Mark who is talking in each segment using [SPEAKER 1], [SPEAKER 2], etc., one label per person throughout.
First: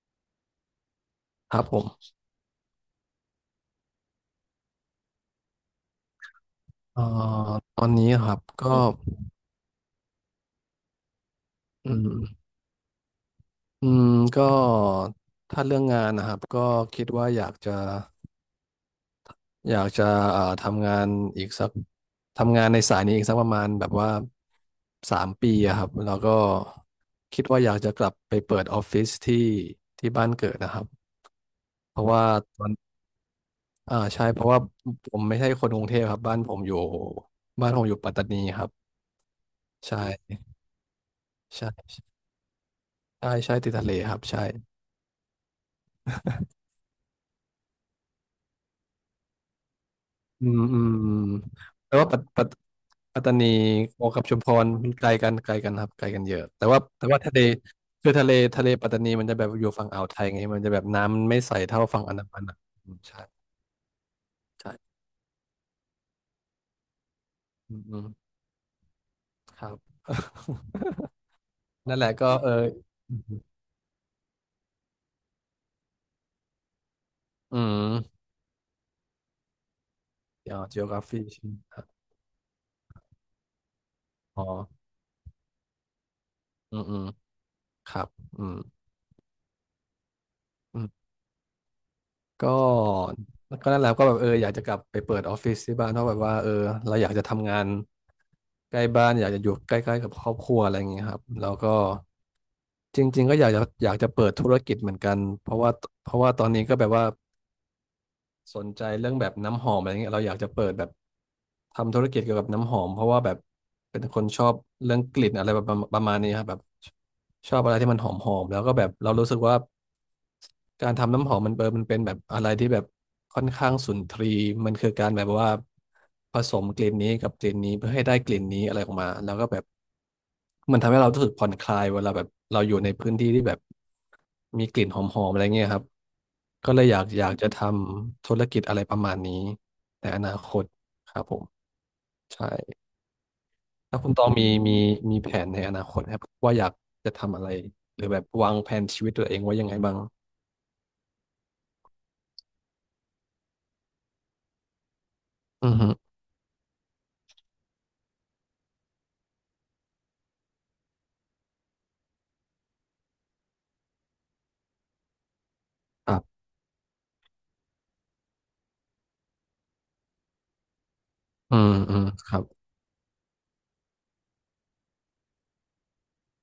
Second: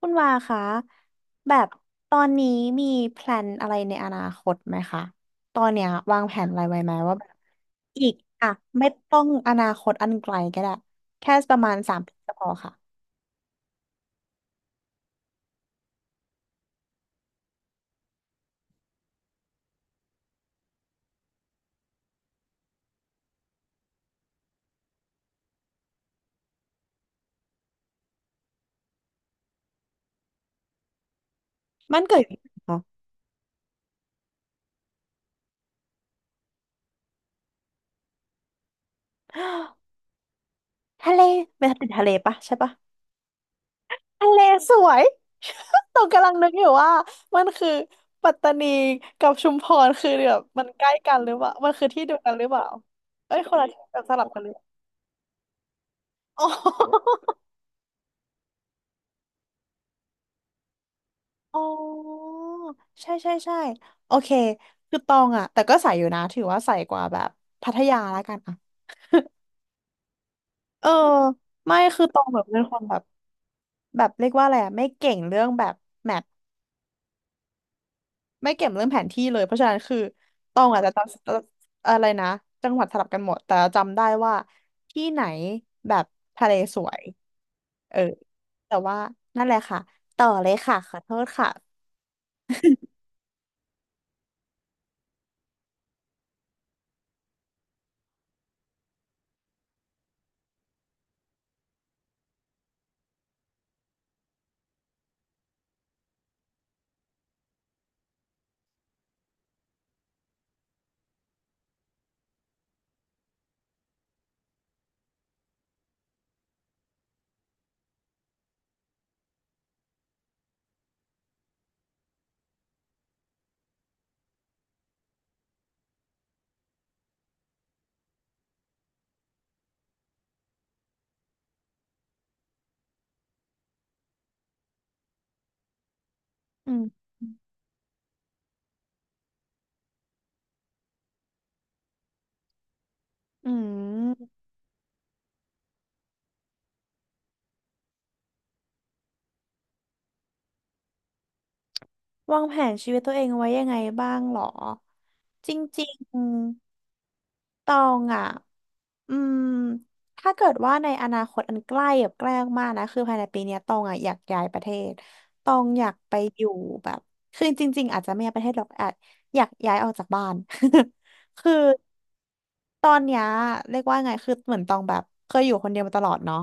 [SPEAKER 1] คุณวาคะแบ
[SPEAKER 2] ครับ
[SPEAKER 1] บ
[SPEAKER 2] ผ
[SPEAKER 1] ต
[SPEAKER 2] ม
[SPEAKER 1] อนนี้มีแพลนอะไรในอนาคตไหมคะตอนเนี้ยวางแผนอะไรไว้ไหม
[SPEAKER 2] เอ่อ
[SPEAKER 1] ว่าแบบ
[SPEAKER 2] ตอน
[SPEAKER 1] อี
[SPEAKER 2] นี้
[SPEAKER 1] ก
[SPEAKER 2] ครับ
[SPEAKER 1] อ่ะ
[SPEAKER 2] ก็
[SPEAKER 1] ไม่ต้องอนาคตอันไกลก็ได้แค่ประมาณ
[SPEAKER 2] อื
[SPEAKER 1] สามปี
[SPEAKER 2] ม
[SPEAKER 1] ก็พอค่ะ
[SPEAKER 2] อืมก็ถ้าเรื่องงานนะครับก็คิดว่าอยากจะทำงานอีกสักทำงานในสายนี้อีกสักประมาณแบบว่าสามปีอะครับแล้วก็คิดว่าอยากจะกลับไปเปิดออฟฟิศที่บ้านเกิดนะครับเพ
[SPEAKER 1] มัน
[SPEAKER 2] ราะ
[SPEAKER 1] เกิด
[SPEAKER 2] ว่า
[SPEAKER 1] อยู่ที่ไห
[SPEAKER 2] ต
[SPEAKER 1] น
[SPEAKER 2] อน
[SPEAKER 1] คะ
[SPEAKER 2] ใช่เพราะว่าผมไม่ใช่คนกรุงเทพครับบ้านผมอยู่ปัตตานีครับใ ช่
[SPEAKER 1] ทะเล
[SPEAKER 2] ใช
[SPEAKER 1] ไปติดทะเล
[SPEAKER 2] ่
[SPEAKER 1] ปะใช่ปะ
[SPEAKER 2] ใช่ใช่ติดทะเลครับ
[SPEAKER 1] ทะเล
[SPEAKER 2] ใช่
[SPEAKER 1] สวย ตกงกำลังนึกอยู่ว่ามันคือปัตตานีกับชุมพรคือแบบ
[SPEAKER 2] อืม
[SPEAKER 1] มัน
[SPEAKER 2] อื
[SPEAKER 1] ใกล้
[SPEAKER 2] ม
[SPEAKER 1] กันหรือเปล่ามันคือ
[SPEAKER 2] แต่
[SPEAKER 1] ที่
[SPEAKER 2] ว่า
[SPEAKER 1] เดียวกันหรือเปล่า
[SPEAKER 2] ปัตตา
[SPEAKER 1] เอ้ย
[SPEAKER 2] นี
[SPEAKER 1] คนละที่แบบส
[SPEAKER 2] กั
[SPEAKER 1] ลั
[SPEAKER 2] บ
[SPEAKER 1] บ
[SPEAKER 2] ชุ
[SPEAKER 1] กั
[SPEAKER 2] ม
[SPEAKER 1] นห
[SPEAKER 2] พ
[SPEAKER 1] รือเปล่า
[SPEAKER 2] รมันไกลกันครับไกลกันเย
[SPEAKER 1] อ๋
[SPEAKER 2] อะแต่ว่าแต่
[SPEAKER 1] อ
[SPEAKER 2] ว่าทะเลคือทะเลปัตตานีมันจะแบบอยู่ฝั่งอ่าวไทยไงมันจะแบบน้ำไม่ใส
[SPEAKER 1] อ๋
[SPEAKER 2] เท่าฝั่งอันดา
[SPEAKER 1] อ
[SPEAKER 2] มันอ่ะอืม
[SPEAKER 1] ใช่
[SPEAKER 2] ใช่
[SPEAKER 1] ใช่ใช่โอเค
[SPEAKER 2] ใช่
[SPEAKER 1] คือตองอะแต่ก็ใส่อยู่นะถือว่าใส่กว่าแบบพั
[SPEAKER 2] อื
[SPEAKER 1] ท
[SPEAKER 2] มอื
[SPEAKER 1] ยา
[SPEAKER 2] ม
[SPEAKER 1] แล้วกันอะ
[SPEAKER 2] ครับ
[SPEAKER 1] เออไม่
[SPEAKER 2] นั่น
[SPEAKER 1] คื
[SPEAKER 2] แห
[SPEAKER 1] อ
[SPEAKER 2] ละ
[SPEAKER 1] ตอง
[SPEAKER 2] ก็
[SPEAKER 1] แบบ
[SPEAKER 2] เออ
[SPEAKER 1] เป็นคนแบบ
[SPEAKER 2] อืม
[SPEAKER 1] แบบเรียกว่าอะไรอะไม่เก่งเรื่องแบบแมป
[SPEAKER 2] อืม
[SPEAKER 1] ไม่เก่งเรื่องแผนที่เลยเพราะฉะนั้นคือ
[SPEAKER 2] เดี๋
[SPEAKER 1] ต
[SPEAKER 2] ยว
[SPEAKER 1] องอาจจะจ
[SPEAKER 2] geography ใช่ไหมครั
[SPEAKER 1] ำ
[SPEAKER 2] บ
[SPEAKER 1] อะไรนะจังหวัดสลับกันหมดแต่จำได้ว่า
[SPEAKER 2] อ๋อ
[SPEAKER 1] ที่ไหนแบบทะเล
[SPEAKER 2] อื
[SPEAKER 1] ส
[SPEAKER 2] ม
[SPEAKER 1] ว
[SPEAKER 2] อื
[SPEAKER 1] ย
[SPEAKER 2] มค
[SPEAKER 1] เออ
[SPEAKER 2] รับอืม
[SPEAKER 1] แต่ว่านั่นแหละค่ะต่อเลยค่ะขอโทษค่ะ
[SPEAKER 2] ก็ก็นั่นแหละก็แบบเอออยากจะกลับไปเปิดออฟฟิศที่บ้านเพราะแบบว่าเออเราอยากจะทำงานใกล้บ้านอยากจะอยู่ใกล้ๆกับครอบครัวอะไรอย่างเงี้ยครับแล้วก็จริงๆก็อยากจะเปิดธุรกิจเหมือนกันเพราะว่าตอนนี้ก็แบบว่า สนใจเรื่องแบบน้ำหอมอะไรเงี้ยเราอยากจะเปิดแบบทำธุรกิจเกี่ยวกับน้ำหอมเพราะว่าแบบเป็นคนชอบเรื่องกลิ่นอะไรแบบประมาณนี้ครับแบบชอบอะไรที่มันหอมแล้วก็แบบเรารู้สึกว่าการทำน้ำหอมมันเปิดมันเป็นแบบอะไรที่แบบค่อนข้างสุนทรีย์มันคือการแบบว่าผสมกลิ่นนี้กับกลิ่นนี้เพื่อให้ได้กลิ่นนี้อะไรออกมาแล้วก็แบบ มันทำให้เรารู้สึกผ่อนคลายเวลาแบบเราอยู่ในพื้นที่ที่แบบมีกลิ่นหอมๆอะไรเงี้ยครับ
[SPEAKER 1] อื
[SPEAKER 2] ก็เล
[SPEAKER 1] ม
[SPEAKER 2] ยอยากจะทำธุรกิจอะไรประมาณนี้ในอนาคตครับผมใช่
[SPEAKER 1] อื
[SPEAKER 2] แล้วคุณตอง
[SPEAKER 1] ม
[SPEAKER 2] มีแผนในอนาคตครับว่าอยากจะทำอะไรหรือแบบวางแผนชีวิตตัวเองไว่ายังไงบ้าง
[SPEAKER 1] วางแผนชีวิตตัวเองไว้ยังไงบ้างหรอจ
[SPEAKER 2] อื
[SPEAKER 1] ริง
[SPEAKER 2] ม
[SPEAKER 1] ๆตองอ่ะอืมถ้าเกิดว่าในอนาคตอันใกล้แบบใกล้มากๆนะคือภายในปีเนี้ยตองอ่ะอยากย้ายประเทศตองอยาก
[SPEAKER 2] ค
[SPEAKER 1] ไป
[SPEAKER 2] รั
[SPEAKER 1] อ
[SPEAKER 2] บ
[SPEAKER 1] ยู่แบบคือจริงๆอาจจะไม่ย้ายประเทศหรอกอาจอยากย้ายออกจากบ้าน คือ
[SPEAKER 2] อืมอืมครับ
[SPEAKER 1] ตอนเนี้ยเรียกว่าไงคือเหมือนตองแบบเคยอยู่คนเดียวมาตลอดเนาะ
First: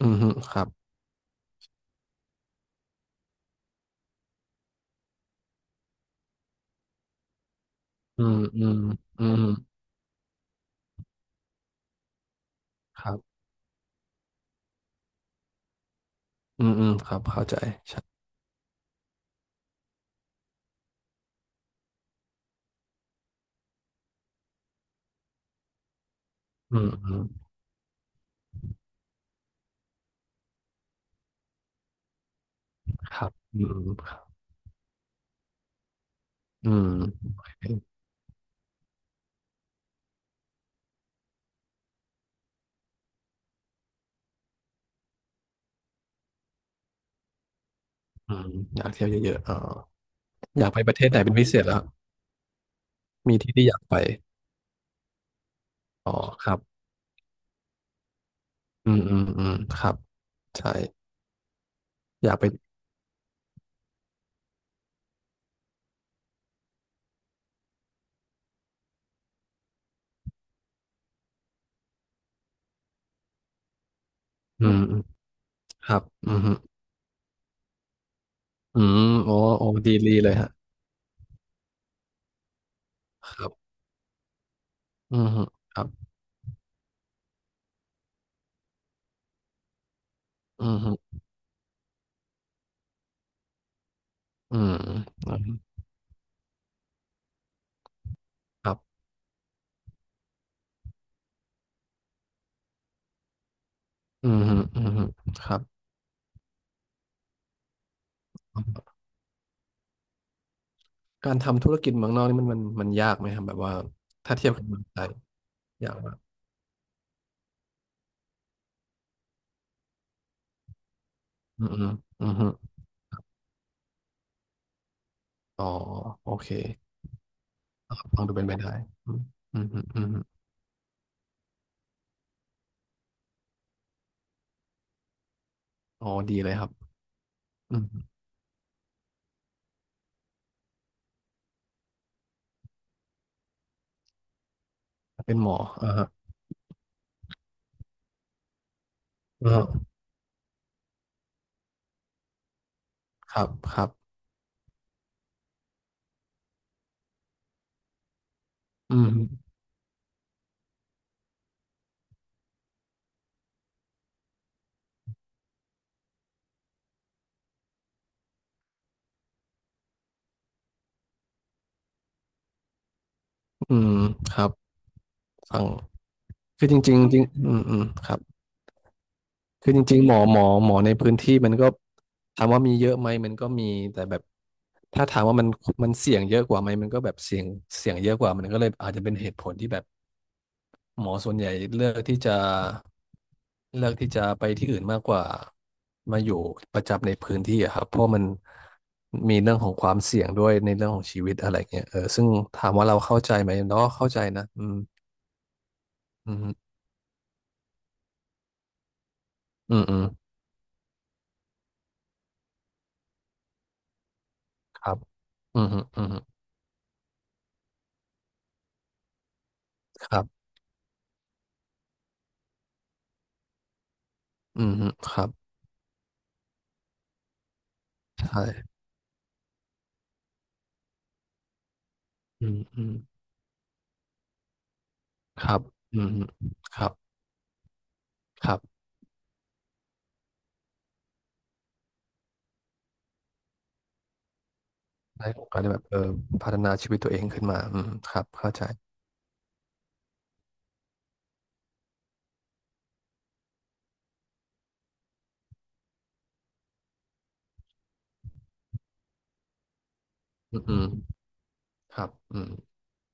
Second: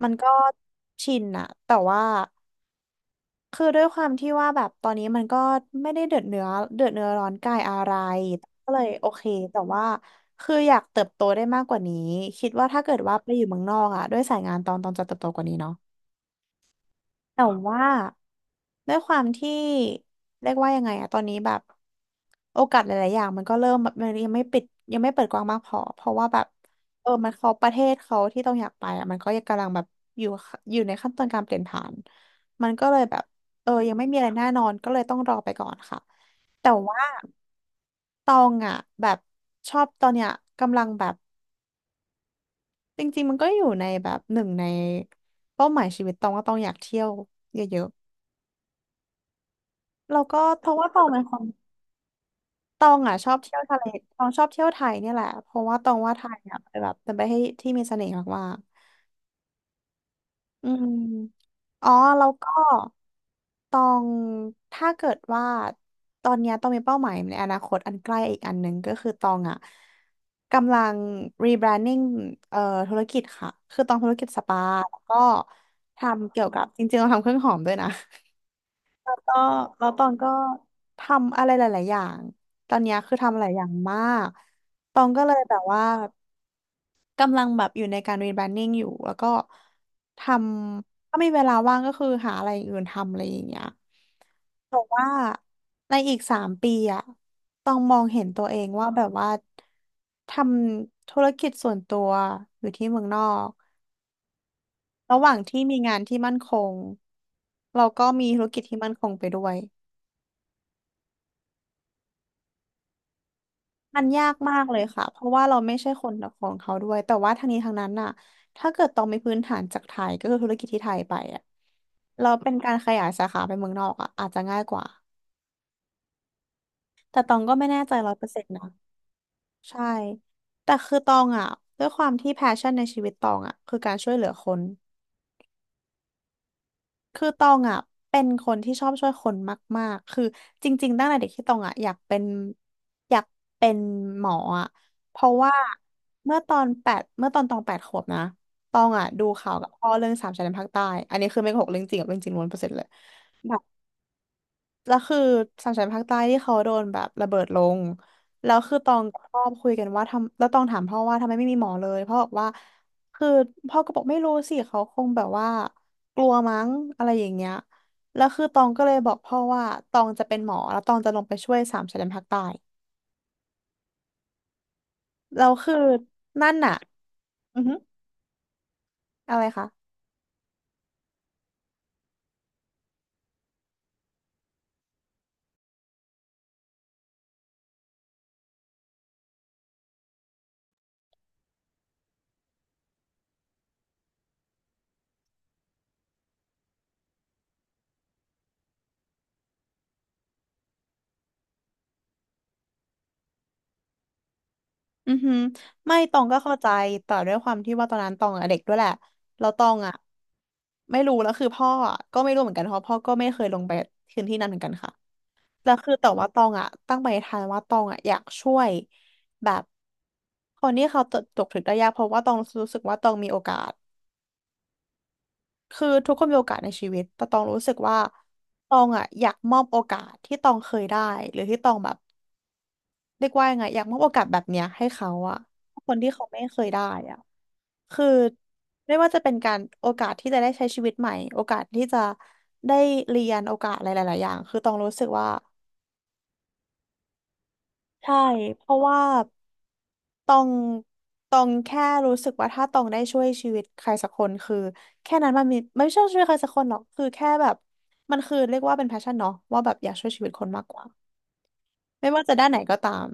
[SPEAKER 2] อื
[SPEAKER 1] มัน
[SPEAKER 2] ม
[SPEAKER 1] ก็
[SPEAKER 2] ครับ
[SPEAKER 1] ชินอะแต่ว่า คือด้วยความที่ว่าแบบตอนนี้มันก็ไม่ได้เดือดเนื้อร้อนกายอะไร
[SPEAKER 2] อืมอื
[SPEAKER 1] ก็
[SPEAKER 2] ม
[SPEAKER 1] เลยโอเค
[SPEAKER 2] อืม
[SPEAKER 1] แต่ว่าคืออยากเติบโตได้มากกว่านี้คิดว่าถ้าเกิด
[SPEAKER 2] ครั
[SPEAKER 1] ว่าไปอ
[SPEAKER 2] บ
[SPEAKER 1] ยู่เมืองนอกอะด้วยสายงานตอนจะเติบโตกว่านี้เนาะ
[SPEAKER 2] อืมอืมครับ
[SPEAKER 1] แต่
[SPEAKER 2] เข้าใจ
[SPEAKER 1] ว่า
[SPEAKER 2] ใช่
[SPEAKER 1] ด้วยความที่เรียกว่ายังไงอะตอนนี้แบบโอกาสหลายๆอย่างมันก็เริ่มแบบมันยังไม่ปิดยังไม่เปิดกว้างมากพอเพราะว่าแบบ
[SPEAKER 2] อืม
[SPEAKER 1] เอ
[SPEAKER 2] อื
[SPEAKER 1] อ
[SPEAKER 2] ม
[SPEAKER 1] มันเขาประเทศเขาที่ต้องอยากไปอะมันก็ยังกำลังแบบอยู่อยู่ในขั้นตอนการเปลี่ยนผ่านมันก็เลยแบ
[SPEAKER 2] ค
[SPEAKER 1] บ
[SPEAKER 2] รับอื
[SPEAKER 1] เออยังไม่มี
[SPEAKER 2] ม
[SPEAKER 1] อะไรแน่นอนก็เลยต้องรอไปก่อนค่ะแต่
[SPEAKER 2] อืม
[SPEAKER 1] ว่าตองอะแบบชอบตอนเนี้ยกำลังแบบจริงๆมันก็อยู่ในแบบหนึ่งในเป้าหมายชีวิตตองว่าตองอยากเที่ยวเยอะๆ
[SPEAKER 2] อืมอยากเที่ยวเยอะๆเอ๋อ
[SPEAKER 1] แล้วก็
[SPEAKER 2] อ
[SPEAKER 1] เพ
[SPEAKER 2] ยาก
[SPEAKER 1] ราะ
[SPEAKER 2] ไป
[SPEAKER 1] ว่า
[SPEAKER 2] ป
[SPEAKER 1] ต
[SPEAKER 2] ระเท
[SPEAKER 1] อง
[SPEAKER 2] ศไห
[SPEAKER 1] เป็
[SPEAKER 2] น
[SPEAKER 1] น
[SPEAKER 2] เป็
[SPEAKER 1] ค
[SPEAKER 2] น
[SPEAKER 1] น
[SPEAKER 2] พิเศษแล้ว
[SPEAKER 1] ตองอ่ะชอ
[SPEAKER 2] มี
[SPEAKER 1] บ
[SPEAKER 2] ที่
[SPEAKER 1] เที่ยว
[SPEAKER 2] ที่อ
[SPEAKER 1] ทะ
[SPEAKER 2] ยาก
[SPEAKER 1] เล
[SPEAKER 2] ไป
[SPEAKER 1] ตองชอบเที่ยวไทยเนี่ยแหละเพราะว่าตอง
[SPEAKER 2] อ๋อ
[SPEAKER 1] ว่าไทย
[SPEAKER 2] ครั
[SPEAKER 1] อ่ะ
[SPEAKER 2] บ
[SPEAKER 1] เป็นแบบเป็นประเทศที่มีเสน่ห์มาก
[SPEAKER 2] อืมอืมอืมครับ
[SPEAKER 1] ๆอื
[SPEAKER 2] ใช่
[SPEAKER 1] มอ๋อแล้
[SPEAKER 2] อ
[SPEAKER 1] ว
[SPEAKER 2] ยากไป
[SPEAKER 1] ก็ตองถ้าเกิดว่าตอนเนี้ยตองมีเป้าหมายในอนาคตอันใกล้อีกอันหนึ่งก็คือตองอ่ะกำลัง rebranding เอ่อธุรกิจค่ะคือตองธุรกิจสปา
[SPEAKER 2] อืมอื
[SPEAKER 1] แล้ว
[SPEAKER 2] ม
[SPEAKER 1] ก็
[SPEAKER 2] ครับอื
[SPEAKER 1] ทำ
[SPEAKER 2] ม
[SPEAKER 1] เกี่ยว
[SPEAKER 2] ฮึ
[SPEAKER 1] กับจริงๆเราทำเครื่องหอมด้วยนะ
[SPEAKER 2] อืมโอ้
[SPEAKER 1] ก็
[SPEAKER 2] โอ้
[SPEAKER 1] แล้ว
[SPEAKER 2] ดี
[SPEAKER 1] ตอ
[SPEAKER 2] ดี
[SPEAKER 1] งก็
[SPEAKER 2] เลยฮะ
[SPEAKER 1] ทำอะไรหลายๆอย่างตอนเนี้ยคือ
[SPEAKER 2] ค
[SPEAKER 1] ทำห
[SPEAKER 2] รั
[SPEAKER 1] ลายอย่าง
[SPEAKER 2] บ
[SPEAKER 1] มากตอง
[SPEAKER 2] อื
[SPEAKER 1] ก็
[SPEAKER 2] ม
[SPEAKER 1] เลย
[SPEAKER 2] ฮึ
[SPEAKER 1] แบบ
[SPEAKER 2] ค
[SPEAKER 1] ว่า
[SPEAKER 2] รับ
[SPEAKER 1] กำลังแบบอยู่ในการรีแบรนดิ้งอยู่แล้วก็ท
[SPEAKER 2] อืมฮึ
[SPEAKER 1] ำถ้ามีเวลาว่างก็คือหาอะไรอย่างอื่นทำอะไรอย่างเงี้ย
[SPEAKER 2] อืม
[SPEAKER 1] แต่ว่า
[SPEAKER 2] อืม
[SPEAKER 1] ในอีกสามปีอะต้องมองเห็นตัวเอ
[SPEAKER 2] ค
[SPEAKER 1] ง
[SPEAKER 2] รั
[SPEAKER 1] ว่าแบ
[SPEAKER 2] บ
[SPEAKER 1] บว่าทำธุรกิจส่วนตัวอยู่ที่เมืองนอก
[SPEAKER 2] อืมฮึอืมฮึ
[SPEAKER 1] ระหว่าง
[SPEAKER 2] ครั
[SPEAKER 1] ที่
[SPEAKER 2] บ
[SPEAKER 1] มีงานที่มั่นคงเราก็มีธุรกิจที่มั่นคงไปด้วย
[SPEAKER 2] การทำธุรกิจเมืองนอกนี่มันยากไหมครับแบบว่า
[SPEAKER 1] มันยาก
[SPEAKER 2] ถ้าเทียบ
[SPEAKER 1] มา
[SPEAKER 2] กั
[SPEAKER 1] ก
[SPEAKER 2] บ
[SPEAKER 1] เล
[SPEAKER 2] เมือ
[SPEAKER 1] ย
[SPEAKER 2] งไท
[SPEAKER 1] ค่ะ
[SPEAKER 2] ย
[SPEAKER 1] เพราะว่าเราไม่ใช่
[SPEAKER 2] ยาก
[SPEAKER 1] คน
[SPEAKER 2] มาก
[SPEAKER 1] ของเขาด้วย แต่ว่าทั้งนี้ทั้งนั้นน่ะถ้าเกิดตองมีพื้นฐานจากไทย ก็คือธุรกิจที่ไทยไปอ่ะ
[SPEAKER 2] อืมอืมอื
[SPEAKER 1] เรา
[SPEAKER 2] มฮึ
[SPEAKER 1] เป็นการขยายสาขาไปเมืองนอกอ่ะอาจจะง่ายกว่า
[SPEAKER 2] อ๋อโอเค
[SPEAKER 1] แต่ตองก็ไม่แน่ใจร้อย
[SPEAKER 2] ฟั
[SPEAKER 1] เป
[SPEAKER 2] ง
[SPEAKER 1] อร์
[SPEAKER 2] ดู
[SPEAKER 1] เซ็
[SPEAKER 2] เป็
[SPEAKER 1] น
[SPEAKER 2] น
[SPEAKER 1] ต์
[SPEAKER 2] ไป
[SPEAKER 1] นะ
[SPEAKER 2] ได้อืมอืมฮึ
[SPEAKER 1] ใช่
[SPEAKER 2] อืมฮึ
[SPEAKER 1] แต่คือตองอ่ะด้วยความที่แพชชั่นในชีวิตตองอ่ะคือการช่วยเหลือคน
[SPEAKER 2] อ๋อดีเลยครับ
[SPEAKER 1] คือตอง
[SPEAKER 2] อื
[SPEAKER 1] อ่ะ
[SPEAKER 2] ม
[SPEAKER 1] เป็นคนที่ชอบช่วยคนมากๆ คือจริงๆ ตั้งแต่เด็กที่ตองอ่ะอยากเป็นหมออ่ะเพราะ
[SPEAKER 2] เป็นหม
[SPEAKER 1] ว่า
[SPEAKER 2] ออ่าฮะ
[SPEAKER 1] เมื่อตอนตอง8 ขวบนะตองอ่ะดู
[SPEAKER 2] อ่า
[SPEAKER 1] ข่าว
[SPEAKER 2] ฮะ
[SPEAKER 1] กับพ่อเรื่องสามชายแดนภาคใต้อันนี้คือไม่โกหกเรื่องจริงกับเรื่องจริงล้วนเปอร์เซ็นต์เลย
[SPEAKER 2] ครับครับ
[SPEAKER 1] แล้วคือสามชันภาคใต้ที่เขาโดนแบบระเบิดลงแล้วคือตอ
[SPEAKER 2] อื
[SPEAKER 1] งกับพ่อ
[SPEAKER 2] ม
[SPEAKER 1] คุยกันว่าทำแล้วตองถามพ่อว่าทำไมไม่มีหมอเลยพ่อบอกว่าคือพ่อก็บอกไม่รู้สิเขาคงแบบว่ากลัวมั้งอะไรอย่างเงี้ยแล้วคือตองก็เลยบอกพ่อว่าตองจะเป็นหมอแล้วตองจะลงไปช่วยสามชายแดนภาคใต้
[SPEAKER 2] อืมครับ
[SPEAKER 1] แล้ว
[SPEAKER 2] ฟัง
[SPEAKER 1] คือนั่น
[SPEAKER 2] คือ
[SPEAKER 1] น่ะ
[SPEAKER 2] จริงๆจริงอื
[SPEAKER 1] อื
[SPEAKER 2] ม
[SPEAKER 1] อฮึ
[SPEAKER 2] อืมครับ
[SPEAKER 1] อะไรคะ
[SPEAKER 2] คือจริงๆหมอในพื้นที่มันก็ถามว่ามีเยอะไหมมันก็มีแต่แบบถ้าถามว่ามันเสี่ยงเยอะกว่าไหมมันก็แบบเสี่ยงเสี่ยงเยอะกว่ามันก็เลยอาจจะเป็นเหตุผลที่แบบ หมอส่วนใหญ่เลือกที่จะเลือกที่จะไปที่อื่นมากกว่ามาอยู่ประจำในพื้นที่อะครับเพราะมันมีเรื่องของความเสี่ยงด้วยในเรื่องของชีวิตอะไรเงี้ยเออซึ่งถามว่าเราเข้าใจไหมเราก็เข้าใจนะอืม
[SPEAKER 1] อือหือไม่ตอง
[SPEAKER 2] อื
[SPEAKER 1] ก็เข้า
[SPEAKER 2] ม
[SPEAKER 1] ใจแต่ด้วยความที่ว่าตอนนั้นตองอะเด็กด้วยแหละแล้วตอ
[SPEAKER 2] อื
[SPEAKER 1] ง
[SPEAKER 2] ม
[SPEAKER 1] อะ
[SPEAKER 2] อืม
[SPEAKER 1] ไม่รู้แล้วคือพ่ออะก็ไม่รู้เหมือนกันเพราะพ่อก็ไม่เคยลงไปพื้นที่นั้นเหมือนกัน
[SPEAKER 2] ค
[SPEAKER 1] ค่ะ
[SPEAKER 2] รับอืม
[SPEAKER 1] แล้ว
[SPEAKER 2] ฮึ
[SPEAKER 1] คือ
[SPEAKER 2] อื
[SPEAKER 1] แต่
[SPEAKER 2] ม
[SPEAKER 1] ว่าตองอะตั้งปณิธานว่าตองอะอยากช่วยแบบ
[SPEAKER 2] ครับ
[SPEAKER 1] คนที่เขาตกถึงได้ยากเพราะว่าตองรู้สึกว่าตองมีโอกาส
[SPEAKER 2] อืมครับ
[SPEAKER 1] คือทุกคนมีโอกาสในชีวิตแต่ตองรู้สึกว่า
[SPEAKER 2] ใช
[SPEAKER 1] ต
[SPEAKER 2] ่
[SPEAKER 1] องอะอยากมอบโอกาสที่ตองเคยได้หรือที่ตองแบบ
[SPEAKER 2] อืมอืม
[SPEAKER 1] เรียกว่ายังไงอยากมอบโอกาสแบบเนี้ยให้เขาอะ
[SPEAKER 2] ครับ
[SPEAKER 1] คน
[SPEAKER 2] อื
[SPEAKER 1] ที่
[SPEAKER 2] ม
[SPEAKER 1] เขาไม่เคย
[SPEAKER 2] ค
[SPEAKER 1] ได้
[SPEAKER 2] รับ
[SPEAKER 1] อะคือ
[SPEAKER 2] ครับ
[SPEAKER 1] ไม่ว่าจะเป็นการโอกาสที่จะได้ใช้ชีวิตใหม่โอกาสที่จะได้เรียนโอกาสอะไรหลายๆอย่างคือต้องรู้สึกว่า
[SPEAKER 2] ได้โอกาสได้แบบเออพัฒนาชีวิตตัวเองขึ้นมาอืมค
[SPEAKER 1] ใช่
[SPEAKER 2] รับเข้า
[SPEAKER 1] เพ
[SPEAKER 2] ใจ
[SPEAKER 1] ราะว่าตองตองแค่รู้สึกว่าถ้าตองได้ช่วยชีวิตใครสักคนคือแค่นั้นมันมีไม่ใช่ช่วยใครสักคนหรอกคือแค่แบบมันคือเรียกว่าเป็นแพชชั่นเนาะว่าแบบอยากช่วยชีวิตคน
[SPEAKER 2] อื
[SPEAKER 1] มา
[SPEAKER 2] ม
[SPEAKER 1] กก
[SPEAKER 2] อื
[SPEAKER 1] ว่า
[SPEAKER 2] มครั
[SPEAKER 1] ไม่
[SPEAKER 2] บ
[SPEAKER 1] ว่าจะ
[SPEAKER 2] อื
[SPEAKER 1] ด้า
[SPEAKER 2] ม
[SPEAKER 1] นไหนก็ตาม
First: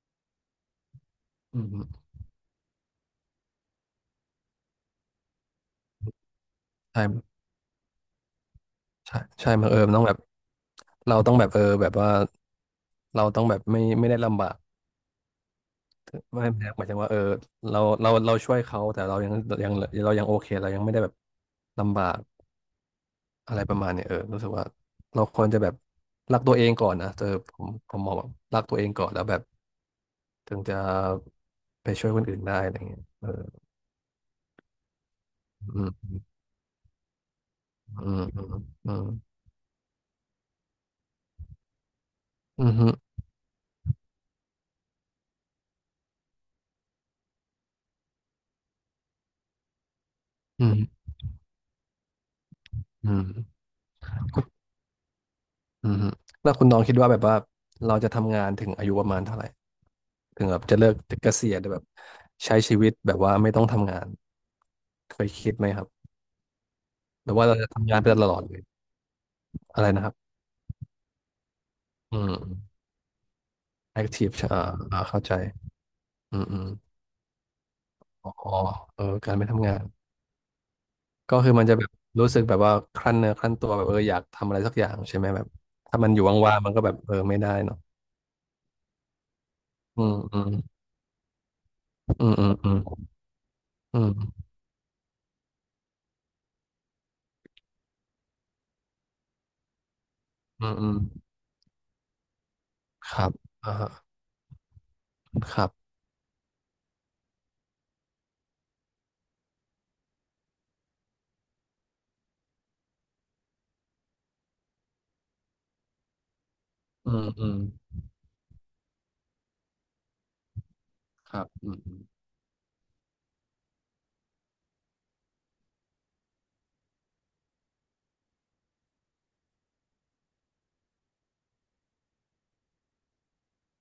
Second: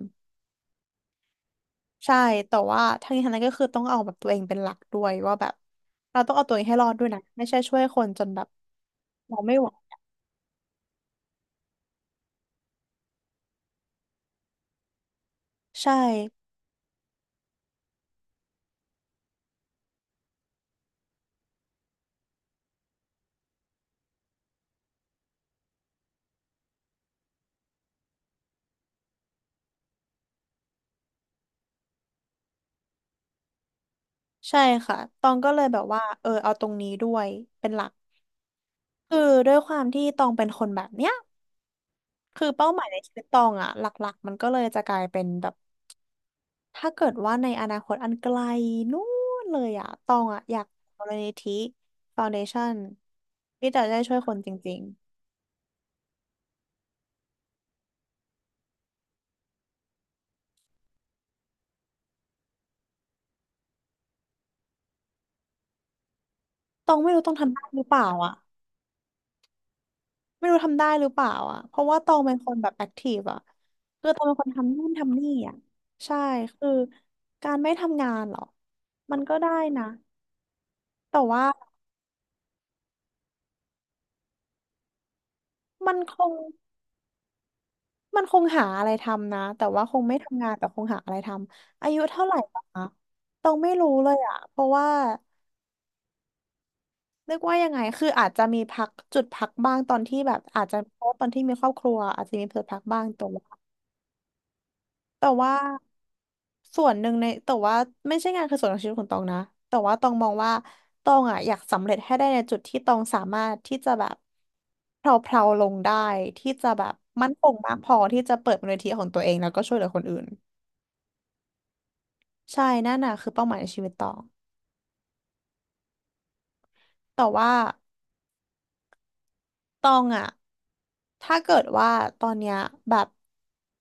[SPEAKER 2] อืม
[SPEAKER 1] ใช่ แต่ว่าทั้งนี้ทั้งนั้นก็คือต้องเอาแบบตัวเองเป็นหลักด้วยว่าแบบเราต้องเอาตัวเองให้รอดด้วยนะ
[SPEAKER 2] ใช่
[SPEAKER 1] ไม่ใช่ช่วยคนจนแบบ
[SPEAKER 2] ใช่
[SPEAKER 1] เรา
[SPEAKER 2] ใช่
[SPEAKER 1] ไม่ไห
[SPEAKER 2] บั
[SPEAKER 1] ว
[SPEAKER 2] งเออมันต้องแบบเราต้องแบบเออแบบว่าเราต้องแบบไม่ได้ลำบาก
[SPEAKER 1] ใช่
[SPEAKER 2] ไม่หมายถึงว่าเออเราช่วยเขาแต่เรายังยังเรายังโอเคเรายังไม่ได้แบบลำบากอะไรประมาณเนี้ยเออรู้สึกว่าเราควรจะแบบรักตัวเองก่อนนะเออผมมองแบบรักตัวเองก่อนแล้วแบบถึงจะไปช่วยคนอื่นได้อะไรเงี้ยเออ
[SPEAKER 1] ใช่ค่ะตองก็เลยแบ
[SPEAKER 2] อื
[SPEAKER 1] บ
[SPEAKER 2] ม
[SPEAKER 1] ว่าเออเอาตรงนี้ด้วยเป็นหลัก
[SPEAKER 2] อืมอืม
[SPEAKER 1] คือด้วยความที่ตองเป็นคนแบบเนี้ยคือ
[SPEAKER 2] อื
[SPEAKER 1] เป้า
[SPEAKER 2] ม
[SPEAKER 1] หมา
[SPEAKER 2] อื
[SPEAKER 1] ย
[SPEAKER 2] ม
[SPEAKER 1] ในชีวิตตองอะหลักๆมันก็เลยจะกลายเป็นแบบถ้าเกิดว่าในอนาคตอันไกลนู่นเลยอะตองอะอยา
[SPEAKER 2] อื
[SPEAKER 1] ก
[SPEAKER 2] ม
[SPEAKER 1] มูลนิธิฟาวเดชั่น
[SPEAKER 2] อืม
[SPEAKER 1] ที่จะได้ช่วยคนจริง
[SPEAKER 2] อืมฮึแล้วคุณน้องคิดว่าแบบว่าเราจะทำงานถึงอายุประมาณเท่าไหร่ถึงแบบจะเลิกเกษียณแบบใช้ชีวิตแบบว่าไม่ต้องทำงานเคยคิดไหมครับ
[SPEAKER 1] ๆตองไม่รู้
[SPEAKER 2] ห
[SPEAKER 1] ต้
[SPEAKER 2] รื
[SPEAKER 1] อง
[SPEAKER 2] อว่า
[SPEAKER 1] ทำ
[SPEAKER 2] เรา
[SPEAKER 1] ได้
[SPEAKER 2] จะ
[SPEAKER 1] หรือ
[SPEAKER 2] ทำ
[SPEAKER 1] เป
[SPEAKER 2] งาน
[SPEAKER 1] ล่า
[SPEAKER 2] ไปต
[SPEAKER 1] อะ
[SPEAKER 2] ลอดเลยอะไรนะครับ
[SPEAKER 1] ไม่รู้ทำได้หรือเปล่าอ่ะ เพราะว่าตอ
[SPEAKER 2] อื
[SPEAKER 1] งเป็นคนแบบ
[SPEAKER 2] ม
[SPEAKER 1] แอคทีฟอ่ะ
[SPEAKER 2] แอ
[SPEAKER 1] คื
[SPEAKER 2] ค
[SPEAKER 1] อต
[SPEAKER 2] ที
[SPEAKER 1] อ
[SPEAKER 2] ฟ
[SPEAKER 1] งเป็นคน
[SPEAKER 2] อ่า
[SPEAKER 1] ทำนู่น
[SPEAKER 2] อ่า
[SPEAKER 1] ทำ
[SPEAKER 2] เข้า
[SPEAKER 1] นี่
[SPEAKER 2] ใจ
[SPEAKER 1] อ่ะใช่
[SPEAKER 2] อืมอื
[SPEAKER 1] คื
[SPEAKER 2] ม
[SPEAKER 1] อการไม่ทำงาน
[SPEAKER 2] อ๋อ
[SPEAKER 1] เหรอ
[SPEAKER 2] เออ
[SPEAKER 1] มัน
[SPEAKER 2] กา
[SPEAKER 1] ก็
[SPEAKER 2] รไม่
[SPEAKER 1] ได้
[SPEAKER 2] ทำงาน
[SPEAKER 1] นะแต่
[SPEAKER 2] ก็
[SPEAKER 1] ว่า
[SPEAKER 2] คือมันจะแบบรู้สึกแบบว่าครั่นเนื้อครั่นตัวแบบเอออยากทำอะไรสักอย่างใช่ไหมแบบ
[SPEAKER 1] มัน
[SPEAKER 2] ถ้ามัน
[SPEAKER 1] ค
[SPEAKER 2] อยู่
[SPEAKER 1] ง
[SPEAKER 2] ว่างๆมันก็แบบเออไม่ได้เนาะ
[SPEAKER 1] มันคงหาอะไรทำนะ แต่ว่าค
[SPEAKER 2] อื
[SPEAKER 1] งไม่
[SPEAKER 2] มอื
[SPEAKER 1] ทำงา
[SPEAKER 2] ม
[SPEAKER 1] นแต่คงหาอะไรทำอายุเท่า
[SPEAKER 2] อื
[SPEAKER 1] ไห
[SPEAKER 2] ม
[SPEAKER 1] ร่
[SPEAKER 2] อืม
[SPEAKER 1] ปะ
[SPEAKER 2] อืม
[SPEAKER 1] คะตองไม่รู้
[SPEAKER 2] อื
[SPEAKER 1] เลยอ่ะ
[SPEAKER 2] ม
[SPEAKER 1] เพราะว่าเรียกว่ายังไง คืออาจจะมีพักจุดพักบ้างตอนที่แบบอา
[SPEAKER 2] อื
[SPEAKER 1] จ
[SPEAKER 2] ม
[SPEAKER 1] จะ
[SPEAKER 2] อืม
[SPEAKER 1] เพราะว่าตอนที่มีครอบครัวอาจจะมีเผลอพักบ้าง
[SPEAKER 2] ค
[SPEAKER 1] ตั
[SPEAKER 2] รับ
[SPEAKER 1] ว
[SPEAKER 2] อ่าฮะ
[SPEAKER 1] แต่ว่า
[SPEAKER 2] ครับ
[SPEAKER 1] ส่วนหนึ่งในแต่ว่าไม่ใช่งานคือส่วนของชีวิตของตองนะแต่ว่าตองมองว่าตองอ่ะอยากสำเร็จให้ได้ในจุดที่ตองสามารถที่จะแบบเพลาๆลาลงได้ที่จะแบบ
[SPEAKER 2] อืม
[SPEAKER 1] มั่นค
[SPEAKER 2] อื
[SPEAKER 1] ง
[SPEAKER 2] ม
[SPEAKER 1] มากพอที่จะเปิดมูลนิธิของตัวเองแล้วก็ช่วยเหลือคนอื่น
[SPEAKER 2] ครับอืมอืม
[SPEAKER 1] ใช่นั่นน่ะคือเป้าหมายในชีวิตตองแต่ว่าตองอ่ะถ้าเกิดว่าตอนเนี้ยแบบ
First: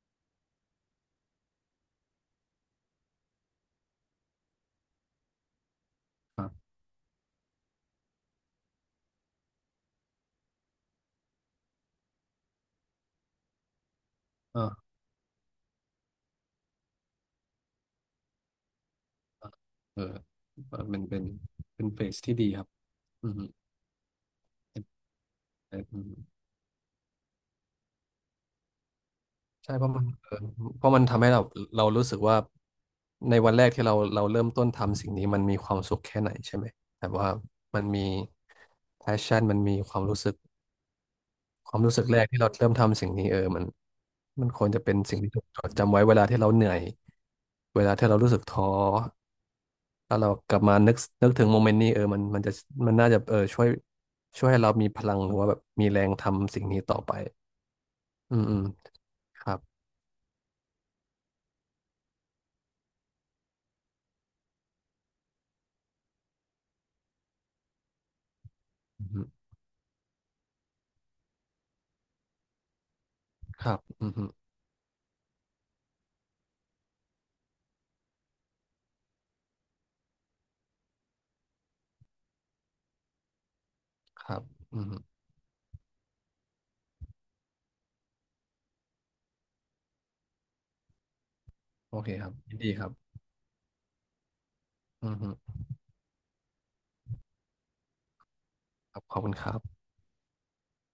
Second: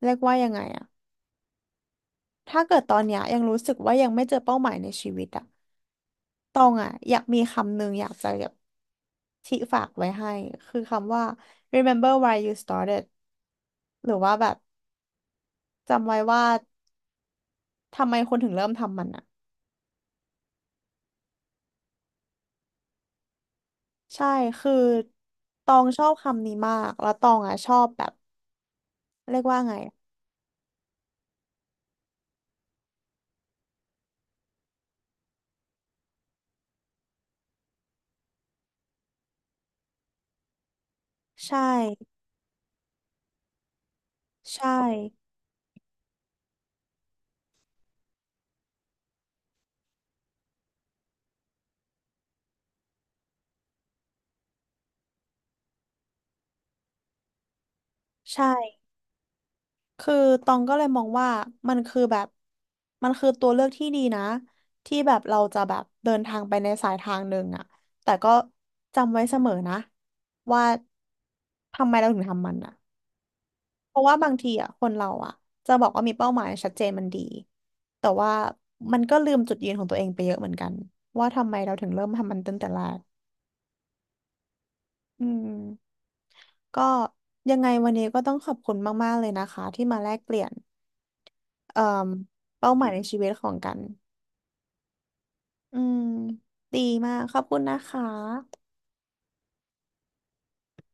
[SPEAKER 1] เรียกว่ายังไงอ่ะถ้าเกิดตอนเนี้ยยังรู้สึกว่ายังไม่เจอเป้าหมายในชีวิตอ่ะ
[SPEAKER 2] ครั
[SPEAKER 1] ตอ
[SPEAKER 2] บ
[SPEAKER 1] งอ่ะอยากมีคำหนึ่งอยากจะ ที่ฝากไว้ให้คือคำว่า remember why you started หรือว่าแบบ
[SPEAKER 2] เออ
[SPEAKER 1] จำไว้ว่าทำไมคนถึงเริ่มทำมันอ่ะ
[SPEAKER 2] เออเออเป็นเป็นเฟสที่ดีครับอืม
[SPEAKER 1] ใช่ คือต
[SPEAKER 2] เอ
[SPEAKER 1] อ
[SPEAKER 2] อ
[SPEAKER 1] งชอบคำนี้มาก แล้วตองอ่ะชอบแบบเรียกว่า
[SPEAKER 2] ใช่
[SPEAKER 1] ไง
[SPEAKER 2] เพราะมันเออเพราะมันทำให้เรารู้สึกว่าในวันแรกที่เราเริ่มต้นทำสิ่งนี้มันมีความสุขแค่ไหนใช่ไหมแต่ว่ามันมี passion มันมีความรู้สึก
[SPEAKER 1] ใช่
[SPEAKER 2] ความรู้สึกแรกที่เราเริ่มทำสิ่งนี้เออมันค
[SPEAKER 1] ใช่
[SPEAKER 2] วรจะเป็นสิ่งที่ถูกจดจำไว้เวลาที่เราเหนื่อยเวลาที่เรารู้สึกท้อถ้าเรากลับมานึกถึงโมเมนต์นี้เออมันน่าจะเออช่วยให้เรามีพลังหรือว่าแบบมีแรงทำสิ่งนี้ต่อไปอื
[SPEAKER 1] ใช่
[SPEAKER 2] มอืมครับ
[SPEAKER 1] คือตองก็เลยมองว่ามันคือแบบมันคือตัวเลือกที่ดีนะที่แบบเราจะแบบเดินทางไปในสายทางหนึ่งอ่ะแต่ก็
[SPEAKER 2] อืม
[SPEAKER 1] จำ
[SPEAKER 2] อื
[SPEAKER 1] ไว้
[SPEAKER 2] ม
[SPEAKER 1] เสมอนะว่าทำไมเราถึงทำมันอ่ะ
[SPEAKER 2] ครับ
[SPEAKER 1] เพราะ
[SPEAKER 2] อืม
[SPEAKER 1] ว่า
[SPEAKER 2] อื
[SPEAKER 1] บา
[SPEAKER 2] ม
[SPEAKER 1] งทีอ่ะคนเราอ่ะจะบอกว่ามีเป้าหมายชัดเจนมันดีแต่ว่ามันก็ลืมจุดยืนของตัวเองไปเยอะเหมือนกันว่าทำไมเราถึงเริ่มทำมันตั้งแต่แรก
[SPEAKER 2] ครับอืมอืม
[SPEAKER 1] อืมก็ยังไงวันนี้ก็ต้องขอบคุณมากๆเลยนะคะที่มาแลกเปลี่ยนเอ่
[SPEAKER 2] โอ
[SPEAKER 1] อ
[SPEAKER 2] เคครับยินดี
[SPEAKER 1] เป้าห
[SPEAKER 2] ค
[SPEAKER 1] มา
[SPEAKER 2] รั
[SPEAKER 1] ย
[SPEAKER 2] บ
[SPEAKER 1] ในชีวิตของกัน
[SPEAKER 2] อืมอืม
[SPEAKER 1] อืมดีมากขอบคุณนะคะ
[SPEAKER 2] ครับขอบคุณครับ